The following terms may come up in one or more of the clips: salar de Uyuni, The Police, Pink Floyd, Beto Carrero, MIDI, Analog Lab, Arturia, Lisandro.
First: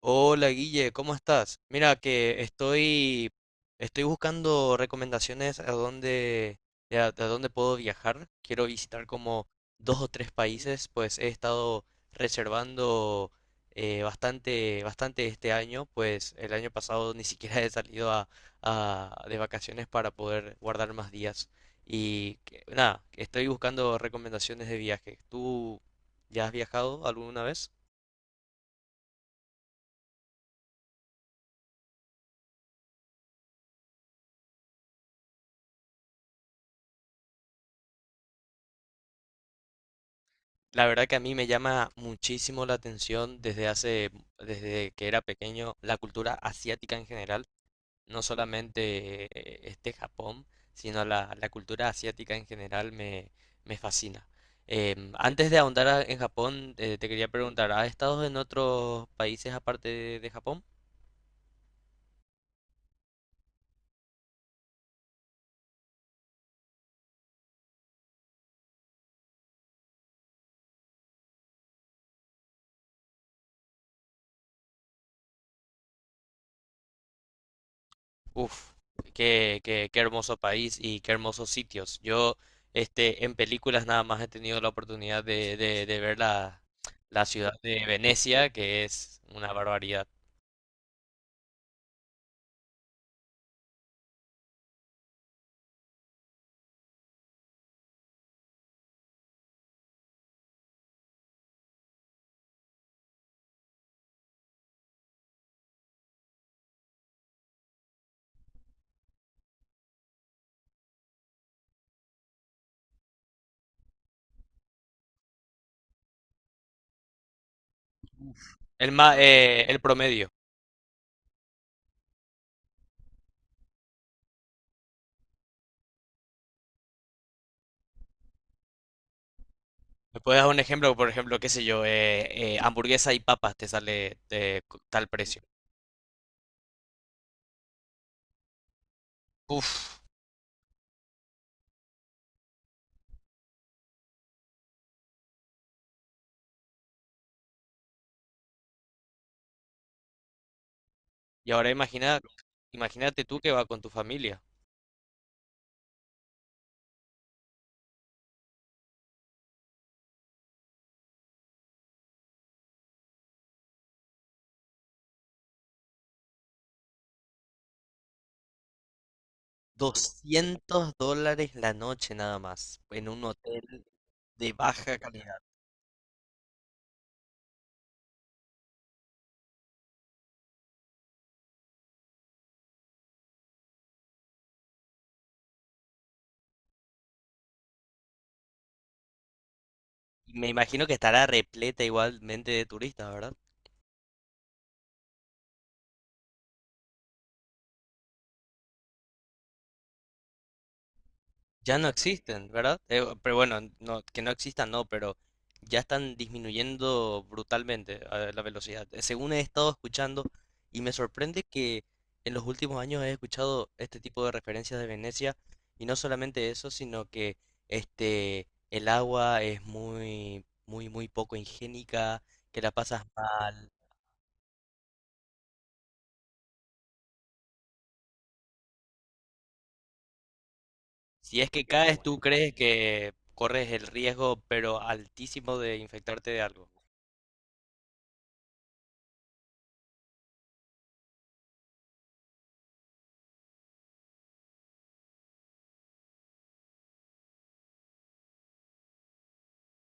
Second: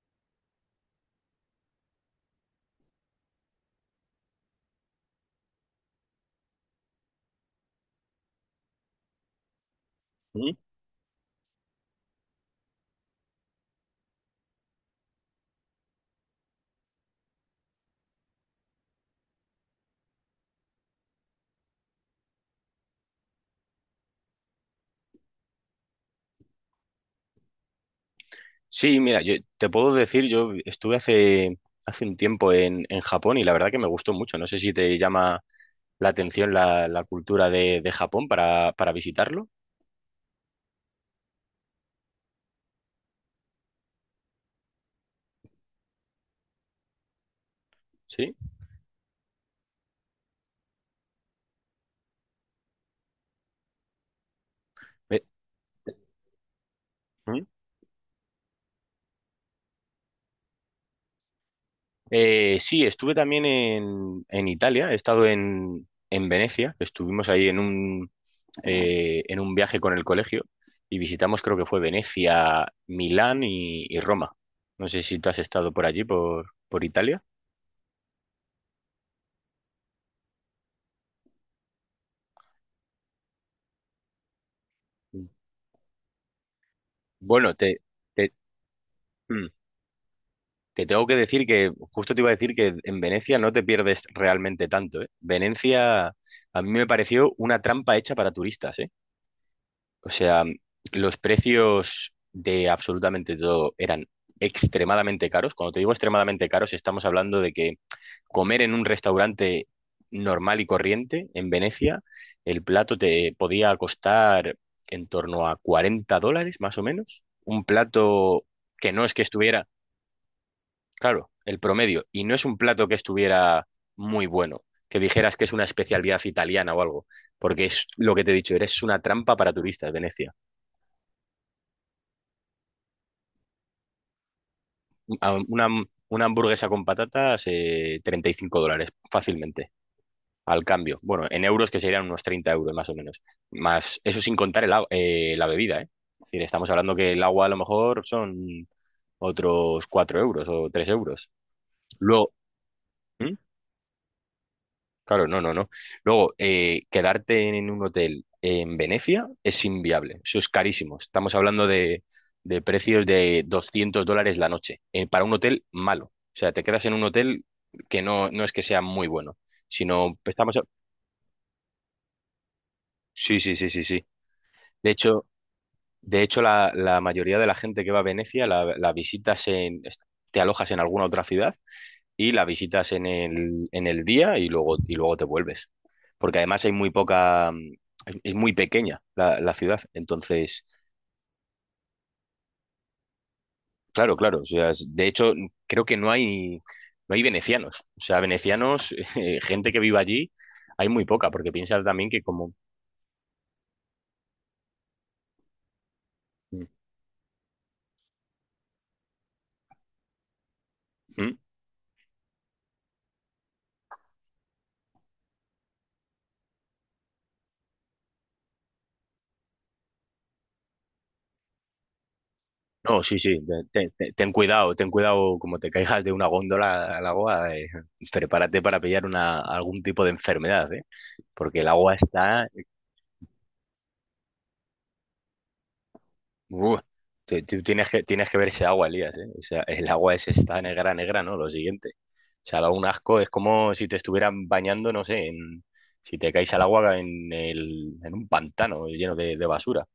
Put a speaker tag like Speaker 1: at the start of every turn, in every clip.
Speaker 1: Hola Guille, ¿cómo estás? Mira que estoy buscando recomendaciones a dónde puedo viajar. Quiero visitar como dos o tres
Speaker 2: Ujú.
Speaker 1: países, pues he estado reservando bastante, bastante este año, pues el año pasado ni siquiera he salido de vacaciones para poder guardar más días. Y nada, estoy buscando recomendaciones de viaje. ¿Tú ya has viajado alguna vez?
Speaker 2: Sí, mira, yo te puedo decir, yo estuve hace un tiempo en Japón y la verdad que me gustó mucho. No sé si te llama la atención la cultura de Japón para visitarlo.
Speaker 1: La verdad que a mí me llama muchísimo la atención desde que era pequeño, la cultura asiática en general, no
Speaker 2: Sí.
Speaker 1: solamente este Japón, sino la cultura asiática en general, me fascina.
Speaker 2: Eh,
Speaker 1: Antes de ahondar en Japón, te quería
Speaker 2: Ujú.
Speaker 1: preguntar, ¿has estado en otros países aparte de Japón?
Speaker 2: Sí, estuve también en Italia, he estado en Venecia, que estuvimos ahí en un, en un viaje con el colegio y visitamos, creo que fue Venecia, Milán y Roma. No sé si tú has estado por allí, por Italia.
Speaker 1: Uf, qué hermoso país y qué hermosos sitios. En películas nada más he tenido la oportunidad de ver la ciudad
Speaker 2: Bueno, te...
Speaker 1: de
Speaker 2: te-
Speaker 1: Venecia, que es
Speaker 2: mm.
Speaker 1: una barbaridad.
Speaker 2: Te tengo que decir que, justo te iba a decir que en Venecia no te pierdes realmente tanto, ¿eh? Venecia a mí me pareció una trampa hecha para turistas, ¿eh? O sea, los precios de absolutamente todo eran extremadamente caros. Cuando te digo extremadamente caros, estamos hablando de que comer en un restaurante normal y corriente en Venecia, el plato te podía costar en torno a $40, más o menos. Un plato que no es que estuviera.
Speaker 1: El promedio.
Speaker 2: Claro, el promedio. Y no es un plato que estuviera muy bueno, que dijeras que es una especialidad italiana o algo, porque es lo que te he dicho, eres una trampa para turistas,
Speaker 1: ¿Me
Speaker 2: Venecia.
Speaker 1: puedes dar un ejemplo? Por ejemplo, qué sé yo, hamburguesa y papas te sale tal
Speaker 2: A-
Speaker 1: precio.
Speaker 2: Una, una hamburguesa con patatas, $35 fácilmente,
Speaker 1: Uf,
Speaker 2: al cambio. Bueno, en euros que serían unos 30 € más o menos. Más, eso sin contar la bebida, ¿eh? Es decir, estamos hablando que el agua a lo mejor son otros 4 euros o 3 euros.
Speaker 1: y ahora
Speaker 2: Luego.
Speaker 1: imagínate
Speaker 2: ¿Mm?
Speaker 1: tú que vas con tu familia.
Speaker 2: Claro, no, no, no. Luego, quedarte en un hotel en Venecia es inviable. Eso es carísimo. Estamos hablando de precios de $200 la noche para un hotel malo. O sea, te quedas en un hotel que no, no es que sea muy bueno, sino
Speaker 1: $200 la noche nada más, en un
Speaker 2: Sí, sí, sí,
Speaker 1: hotel
Speaker 2: sí, sí.
Speaker 1: de
Speaker 2: De
Speaker 1: baja
Speaker 2: hecho,
Speaker 1: calidad.
Speaker 2: de hecho, la mayoría de la gente que va a Venecia Te alojas en alguna otra ciudad y la visitas en el día y luego te vuelves. Porque además hay muy poca, es muy pequeña la ciudad.
Speaker 1: Me
Speaker 2: Entonces,
Speaker 1: imagino que estará repleta igualmente de turistas, ¿verdad?
Speaker 2: claro, claro. O sea, de hecho, creo que no hay venecianos. O sea, venecianos, gente que viva allí, hay muy poca, porque
Speaker 1: Ya
Speaker 2: piensa
Speaker 1: no
Speaker 2: también que
Speaker 1: existen,
Speaker 2: como...
Speaker 1: ¿verdad? Pero bueno, no, que no existan, no, pero ya están
Speaker 2: ¿Mm?
Speaker 1: disminuyendo brutalmente la velocidad. Según he estado escuchando, y me
Speaker 2: mm,
Speaker 1: sorprende que en los últimos años he escuchado este tipo de referencias de Venecia, y no solamente eso, sino que el agua es muy, muy, muy poco higiénica, que la
Speaker 2: No,
Speaker 1: pasas
Speaker 2: sí, sí,
Speaker 1: mal.
Speaker 2: ten cuidado, como te caigas de una góndola al agua, prepárate para pillar una, algún tipo de enfermedad, ¿eh?
Speaker 1: Si es
Speaker 2: Porque
Speaker 1: que
Speaker 2: el agua
Speaker 1: caes, tú
Speaker 2: está...
Speaker 1: crees que corres el riesgo, pero altísimo de infectarte de algo.
Speaker 2: Uh, tú tienes que ver ese agua, Elías, ¿eh? O sea, el agua es esta negra, negra, ¿no? Lo siguiente. O sea, da un asco, es como si te estuvieran bañando, no sé, en, si te caes al agua en, el, en un pantano lleno de basura.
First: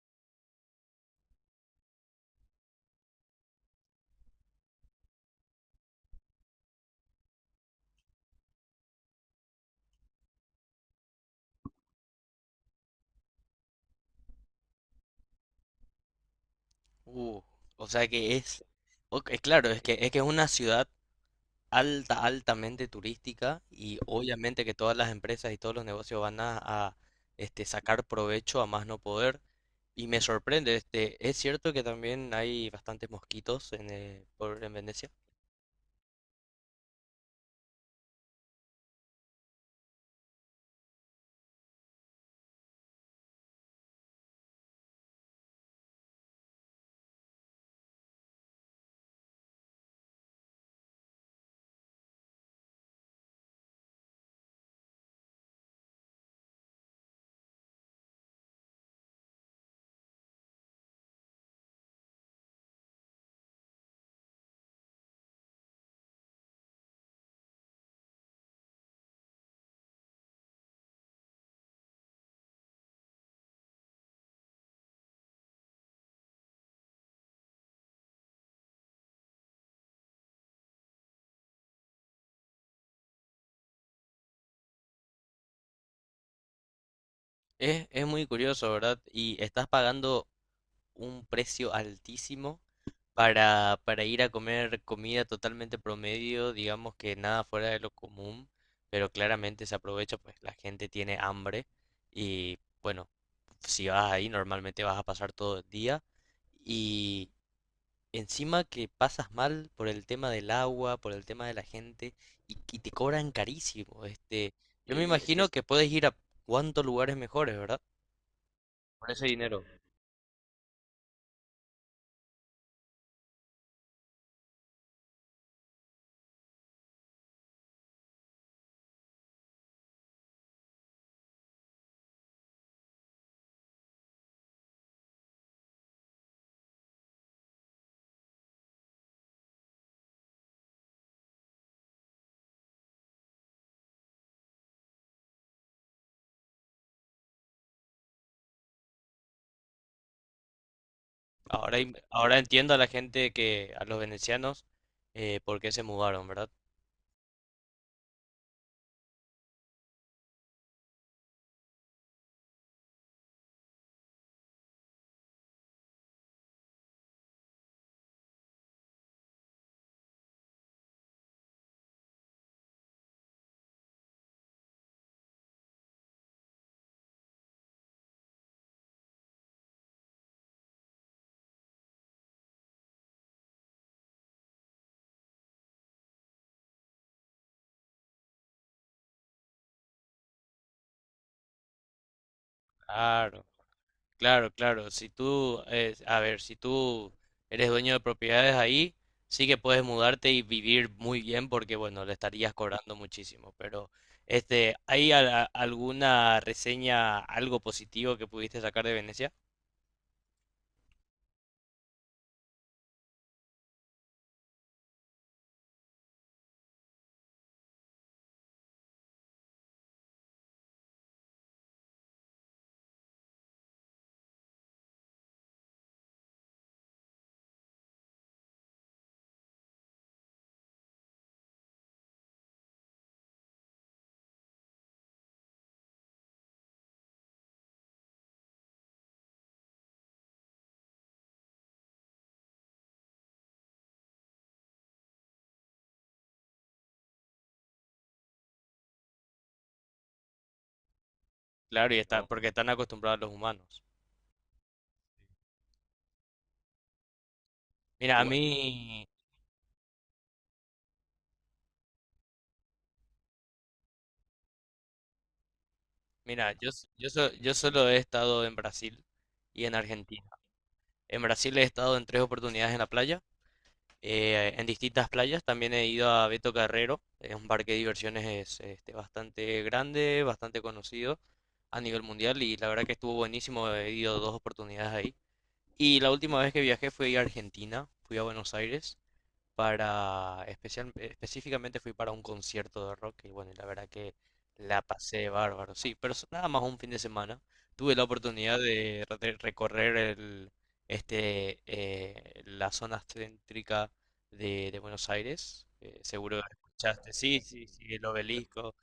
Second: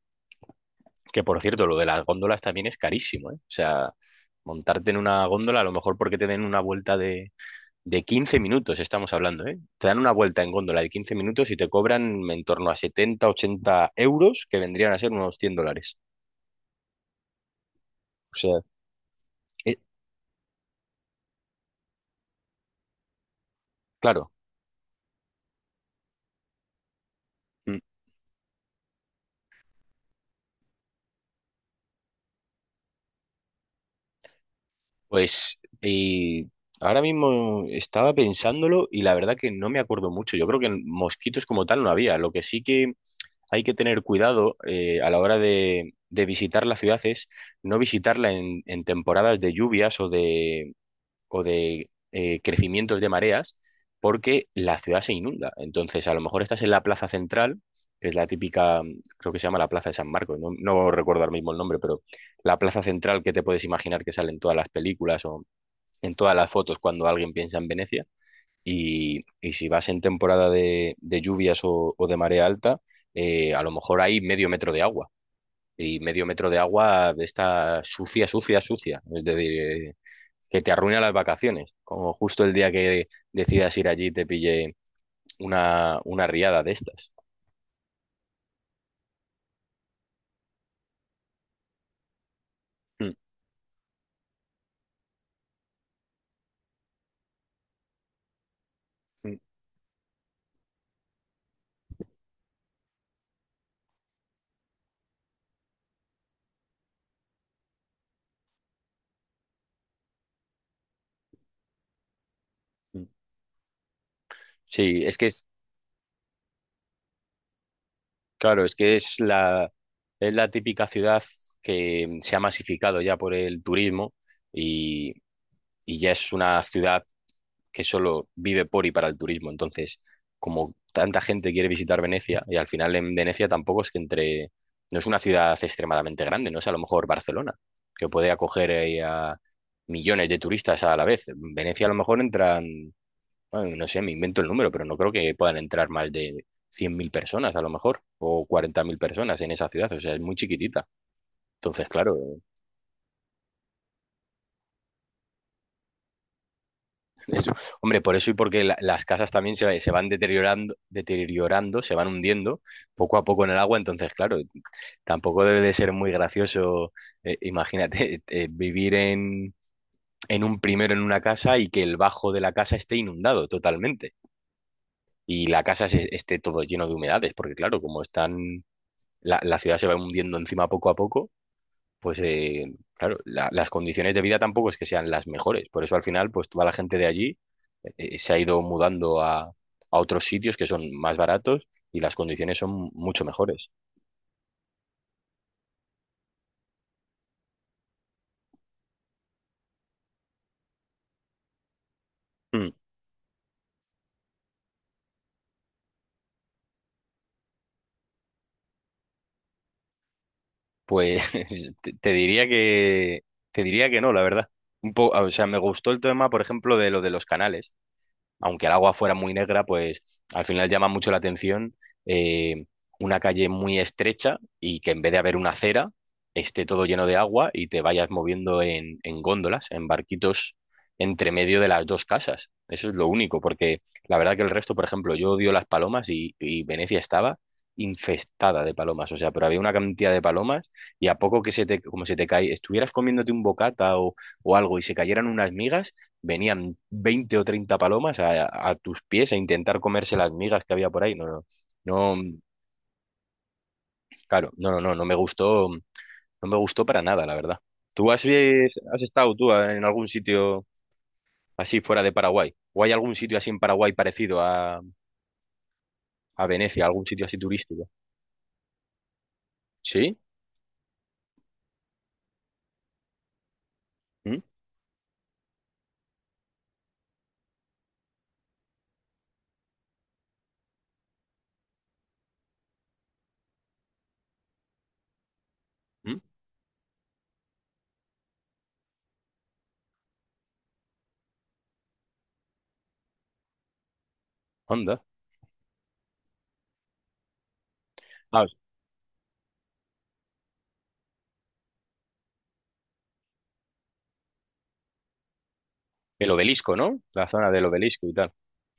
Speaker 2: Que por cierto, lo de las góndolas también es carísimo, ¿eh? O sea, montarte en una góndola, a lo mejor porque te den una vuelta de 15 minutos, estamos hablando, ¿eh? Te dan una vuelta en góndola de 15 minutos y te cobran en torno a 70 80 euros, que vendrían a ser unos $100.
Speaker 1: Uh, o sea que
Speaker 2: O sea,
Speaker 1: es, ok, es claro,
Speaker 2: eh,
Speaker 1: es que es una ciudad altamente turística y
Speaker 2: claro.
Speaker 1: obviamente que todas las empresas y todos los negocios van a
Speaker 2: Mm.
Speaker 1: sacar provecho a más no poder. Y me sorprende, es cierto que también hay bastantes mosquitos en Venecia.
Speaker 2: Pues eh, ahora mismo estaba pensándolo y la verdad que no me acuerdo mucho. Yo creo que mosquitos como tal no había. Lo que sí que hay que tener cuidado a la hora de visitar la ciudad es no visitarla en temporadas de lluvias o de, o de crecimientos de mareas porque la ciudad se inunda. Entonces, a lo mejor estás en la plaza central, que es la típica, creo que se llama la Plaza de San Marcos, no, no recuerdo ahora mismo el nombre, pero la plaza central que te puedes imaginar que sale en todas las películas o en todas las fotos cuando alguien piensa en Venecia. Y si vas en temporada de lluvias o de marea alta, a lo mejor hay medio metro de agua. Y medio metro de agua de esta sucia, sucia, sucia. Es decir, que te arruina las vacaciones, como justo el día que decidas ir allí te pille una riada de estas.
Speaker 1: Es muy curioso, ¿verdad? Y estás pagando un precio altísimo
Speaker 2: Mm,
Speaker 1: para ir a comer comida totalmente promedio, digamos que nada fuera de lo común, pero
Speaker 2: mm,
Speaker 1: claramente se aprovecha, pues la gente tiene hambre y bueno, si vas ahí normalmente vas a pasar todo el día y encima que pasas mal por el tema del agua, por el tema de la gente y te
Speaker 2: mm.
Speaker 1: cobran carísimo. Yo me Sí,
Speaker 2: Sí,
Speaker 1: es
Speaker 2: es que es,
Speaker 1: imagino que puedes ir a cuantos lugares mejores, ¿verdad?
Speaker 2: claro, es que
Speaker 1: Por ese dinero.
Speaker 2: es la típica ciudad que se ha masificado ya por el turismo y, y ya es una ciudad que solo vive por y para el turismo. Entonces, como tanta gente quiere visitar Venecia, y al final en Venecia tampoco es que entre, no es una ciudad extremadamente grande, no es a lo mejor Barcelona, que puede acoger ahí a millones de turistas a la vez. En Venecia a lo mejor entran, bueno, no sé, me invento el número, pero no creo que puedan entrar más de 100.000 personas a lo mejor, o 40.000 personas en esa ciudad, o sea, es muy chiquitita.
Speaker 1: Ahora,
Speaker 2: Entonces,
Speaker 1: im-
Speaker 2: claro.
Speaker 1: ahora entiendo a la gente que, a los venecianos, por qué se mudaron, ¿verdad?
Speaker 2: Eso. Hombre, por eso y porque las casas también se van deteriorando, deteriorando, se van hundiendo poco a poco en el agua, entonces, claro, tampoco debe de ser muy gracioso, imagínate, vivir en un primero en una casa y que el bajo de la casa esté inundado totalmente y la casa esté todo lleno de humedades, porque claro, como están, la ciudad se va hundiendo encima poco a poco, pues claro, las condiciones de vida tampoco es que sean las mejores. Por eso al final, pues toda la gente de allí se ha ido mudando a otros sitios que son más baratos y las condiciones son mucho
Speaker 1: Claro,
Speaker 2: mejores.
Speaker 1: claro, claro. A ver, si tú eres dueño de propiedades ahí, sí que puedes mudarte y vivir muy bien porque, bueno, le estarías
Speaker 2: Mm.
Speaker 1: cobrando muchísimo. Pero, ¿hay alguna reseña, algo positivo que pudiste sacar de Venecia?
Speaker 2: Pues te diría que te diría que no, la verdad. O sea, me gustó el tema, por ejemplo, de lo de los canales, aunque el agua fuera muy negra, pues al final llama mucho la atención eh, una calle muy estrecha y que en vez de haber una acera, esté todo lleno de agua y te vayas moviendo en góndolas, en barquitos entre medio de las dos casas. Eso es lo único, porque la verdad que el resto, por ejemplo, yo odio las palomas y Venecia estaba infestada de palomas, o sea, pero había una cantidad de palomas y a poco que se te, como se te cae, estuvieras comiéndote un bocata o algo y se cayeran unas migas, venían 20 o 30 palomas a tus pies a intentar comerse las migas que había por ahí. No, no,
Speaker 1: Claro,
Speaker 2: no,
Speaker 1: no, porque están acostumbrados los humanos.
Speaker 2: claro, no, no, no, no me gustó, no me gustó para nada, la verdad. ¿Tú
Speaker 1: Mira, a
Speaker 2: has,
Speaker 1: bueno,
Speaker 2: has
Speaker 1: mí,
Speaker 2: estado tú en algún sitio así fuera de Paraguay? ¿O hay algún sitio así en Paraguay parecido a
Speaker 1: mira, yo, s-
Speaker 2: Venecia,
Speaker 1: yo,
Speaker 2: algún sitio
Speaker 1: so-
Speaker 2: así
Speaker 1: yo solo
Speaker 2: turístico?
Speaker 1: he estado en Brasil y en
Speaker 2: ¿Sí?
Speaker 1: Argentina. En Brasil he estado en tres oportunidades en la playa,
Speaker 2: ¿Mm?
Speaker 1: en distintas playas. También he ido a Beto Carrero, es un parque de diversiones bastante grande, bastante conocido a nivel mundial y la verdad que estuvo buenísimo. He ido dos oportunidades ahí. Y la
Speaker 2: ¿Mm?
Speaker 1: última vez que viajé fui a Argentina, fui a Buenos Aires específicamente fui para un concierto de rock y bueno, y la verdad que la
Speaker 2: ¿Onda?
Speaker 1: pasé bárbaro. Sí, pero es nada más un fin de semana. Tuve la
Speaker 2: Ah,
Speaker 1: oportunidad de recorrer la zona céntrica de Buenos Aires.
Speaker 2: el
Speaker 1: Seguro
Speaker 2: obelisco, ¿no?
Speaker 1: escuchaste.
Speaker 2: La
Speaker 1: Sí,
Speaker 2: zona
Speaker 1: sí,
Speaker 2: del
Speaker 1: sí, el
Speaker 2: obelisco y tal.
Speaker 1: obelisco,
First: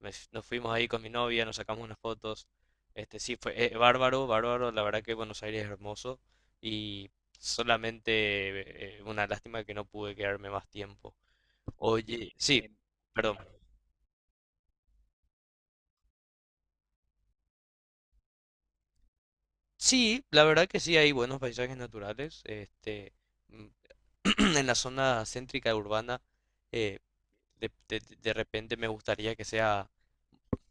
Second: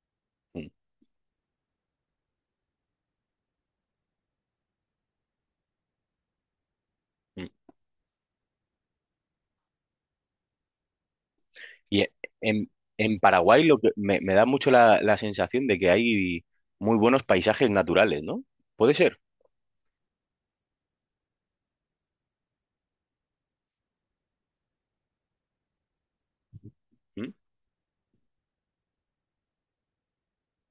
Speaker 1: me nos
Speaker 2: Mm,
Speaker 1: fuimos ahí con mi novia, nos sacamos unas fotos. Sí, fue bárbaro, bárbaro. La verdad que Buenos Aires es hermoso y
Speaker 2: mm.
Speaker 1: solamente una lástima que no pude quedarme más tiempo.
Speaker 2: Y e-
Speaker 1: Oye, sí,
Speaker 2: en, en
Speaker 1: Perdón.
Speaker 2: Paraguay lo que me da mucho la sensación de que hay muy buenos paisajes naturales, ¿no? Puede ser.
Speaker 1: Sí, la verdad que sí hay buenos paisajes naturales. Mm, en la zona céntrica urbana, eh,
Speaker 2: ¿Mm?
Speaker 1: de repente me gustaría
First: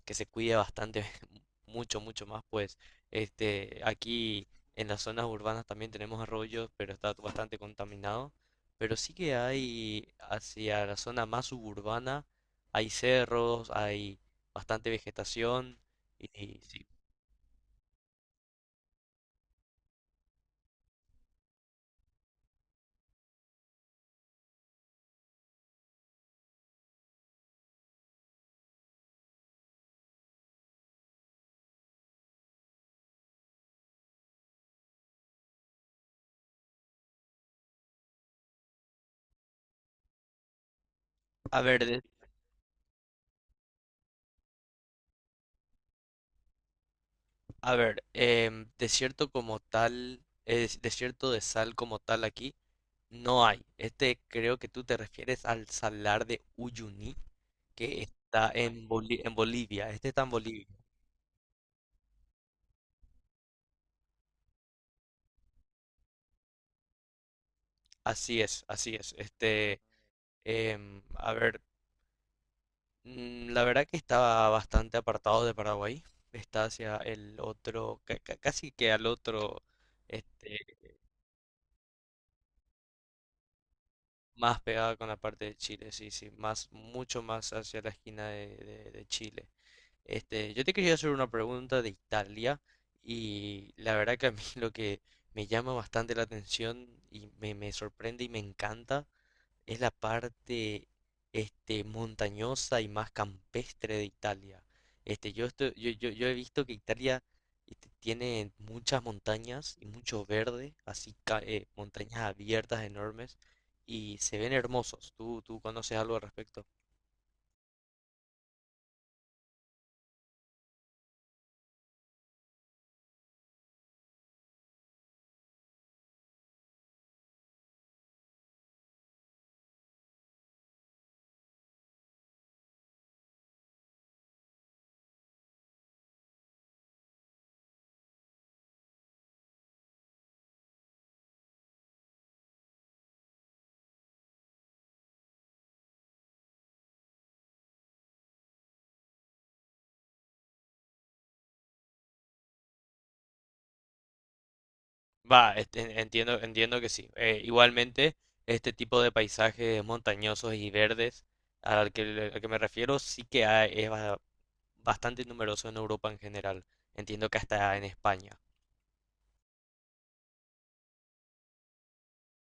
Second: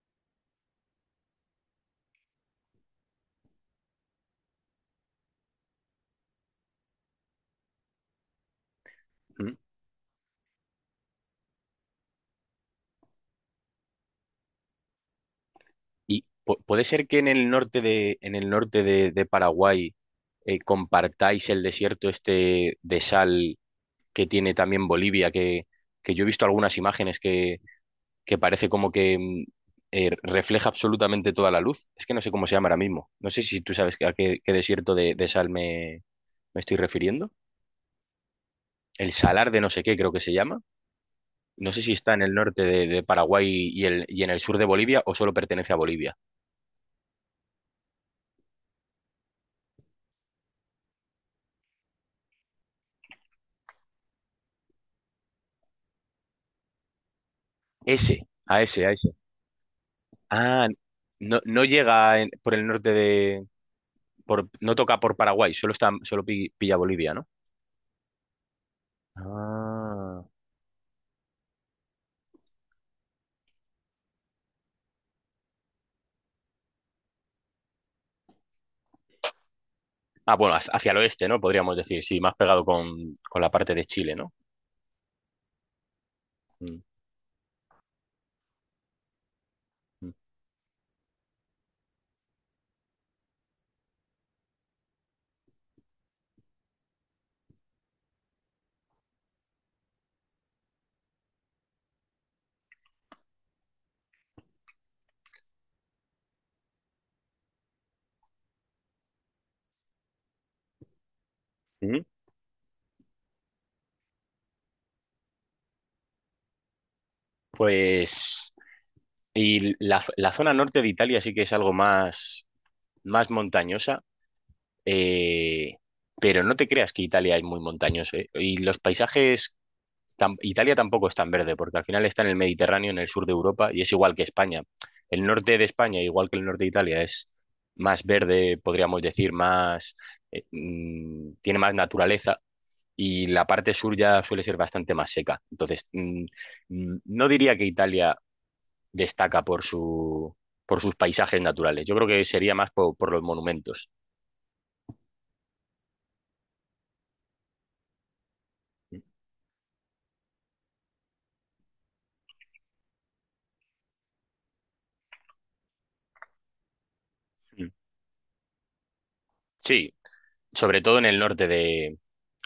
Speaker 1: que se cuide bastante, mucho, mucho más, pues aquí en las zonas urbanas también tenemos arroyos, pero está bastante contaminado. Pero sí que
Speaker 2: ¿Mm?
Speaker 1: hay hacia la zona más suburbana, hay cerros, hay bastante vegetación. Y,
Speaker 2: Y
Speaker 1: y
Speaker 2: puede
Speaker 1: sí.
Speaker 2: ser que en el norte de, en el norte de Paraguay compartáis el desierto este de sal que tiene también Bolivia, que yo he visto algunas imágenes que parece como que refleja absolutamente toda la luz. Es que no sé cómo se llama ahora mismo. No sé si tú sabes a qué, qué desierto de sal me estoy refiriendo. El salar de no sé qué creo que se llama.
Speaker 1: A
Speaker 2: No sé
Speaker 1: ver,
Speaker 2: si está en el norte de Paraguay y, el, y en el sur de Bolivia o solo pertenece a Bolivia.
Speaker 1: desierto como tal, es desierto de sal como tal aquí, no hay. Creo que tú te refieres al salar de Uyuni. Que
Speaker 2: Ese,
Speaker 1: está
Speaker 2: a ese,
Speaker 1: en,
Speaker 2: a ese.
Speaker 1: Boli- en Bolivia. Este está en Bolivia.
Speaker 2: Ah, no, no llega por el norte de... no toca por Paraguay, solo, está, solo pilla Bolivia, ¿no?
Speaker 1: Así es, así es.
Speaker 2: Ah.
Speaker 1: A ver, la verdad que está bastante apartado de Paraguay. Está hacia el otro, casi que al otro,
Speaker 2: Ah, bueno,
Speaker 1: este,
Speaker 2: hacia hacia el oeste, ¿no? Podríamos decir, sí, más pegado con la parte de Chile, ¿no?
Speaker 1: más pegada con la parte de Chile, sí, sí, más,
Speaker 2: Mm,
Speaker 1: mucho más hacia la esquina de Chile.
Speaker 2: mm.
Speaker 1: Yo te quería hacer una pregunta de Italia y la verdad que a mí lo que me llama bastante la atención y me sorprende y me encanta es la parte montañosa y más campestre de Italia. Yo, estoy- yo he visto que Italia tiene muchas montañas y mucho verde, así
Speaker 2: Mm.
Speaker 1: montañas abiertas enormes y se ven hermosos. ¿Tú conoces algo al respecto?
Speaker 2: Pues... Y la zona norte de Italia sí que es algo más, más montañosa. Eh, pero no te creas que Italia es muy montañoso, ¿eh? Y los paisajes, Italia tampoco es tan verde, porque al final está en el Mediterráneo, en el sur de Europa, y es igual que España. El norte de España, igual que el norte de Italia, es más verde, podríamos decir, más, tiene más naturaleza. Y la parte sur ya suele ser bastante más seca. Entonces, no diría que Italia destaca por su, por sus paisajes naturales. Yo creo que sería más por los monumentos.
Speaker 1: Va, entiendo que sí. Igualmente, este tipo de paisajes montañosos y verdes al que me refiero sí que hay, es bastante numeroso en Europa en general. Entiendo que
Speaker 2: Mm.
Speaker 1: hasta en España.
Speaker 2: Sí, sobre todo en el norte de,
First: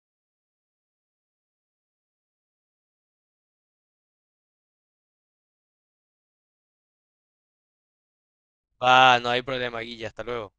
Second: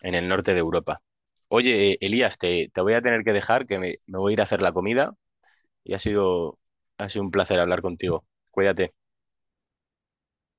Speaker 2: en el norte de Europa. Oye, Elías, te voy a tener que dejar, que me voy a ir a hacer la comida y ha sido un placer hablar contigo. Cuídate.
Speaker 1: Ah, no hay problema, Guilla, hasta luego.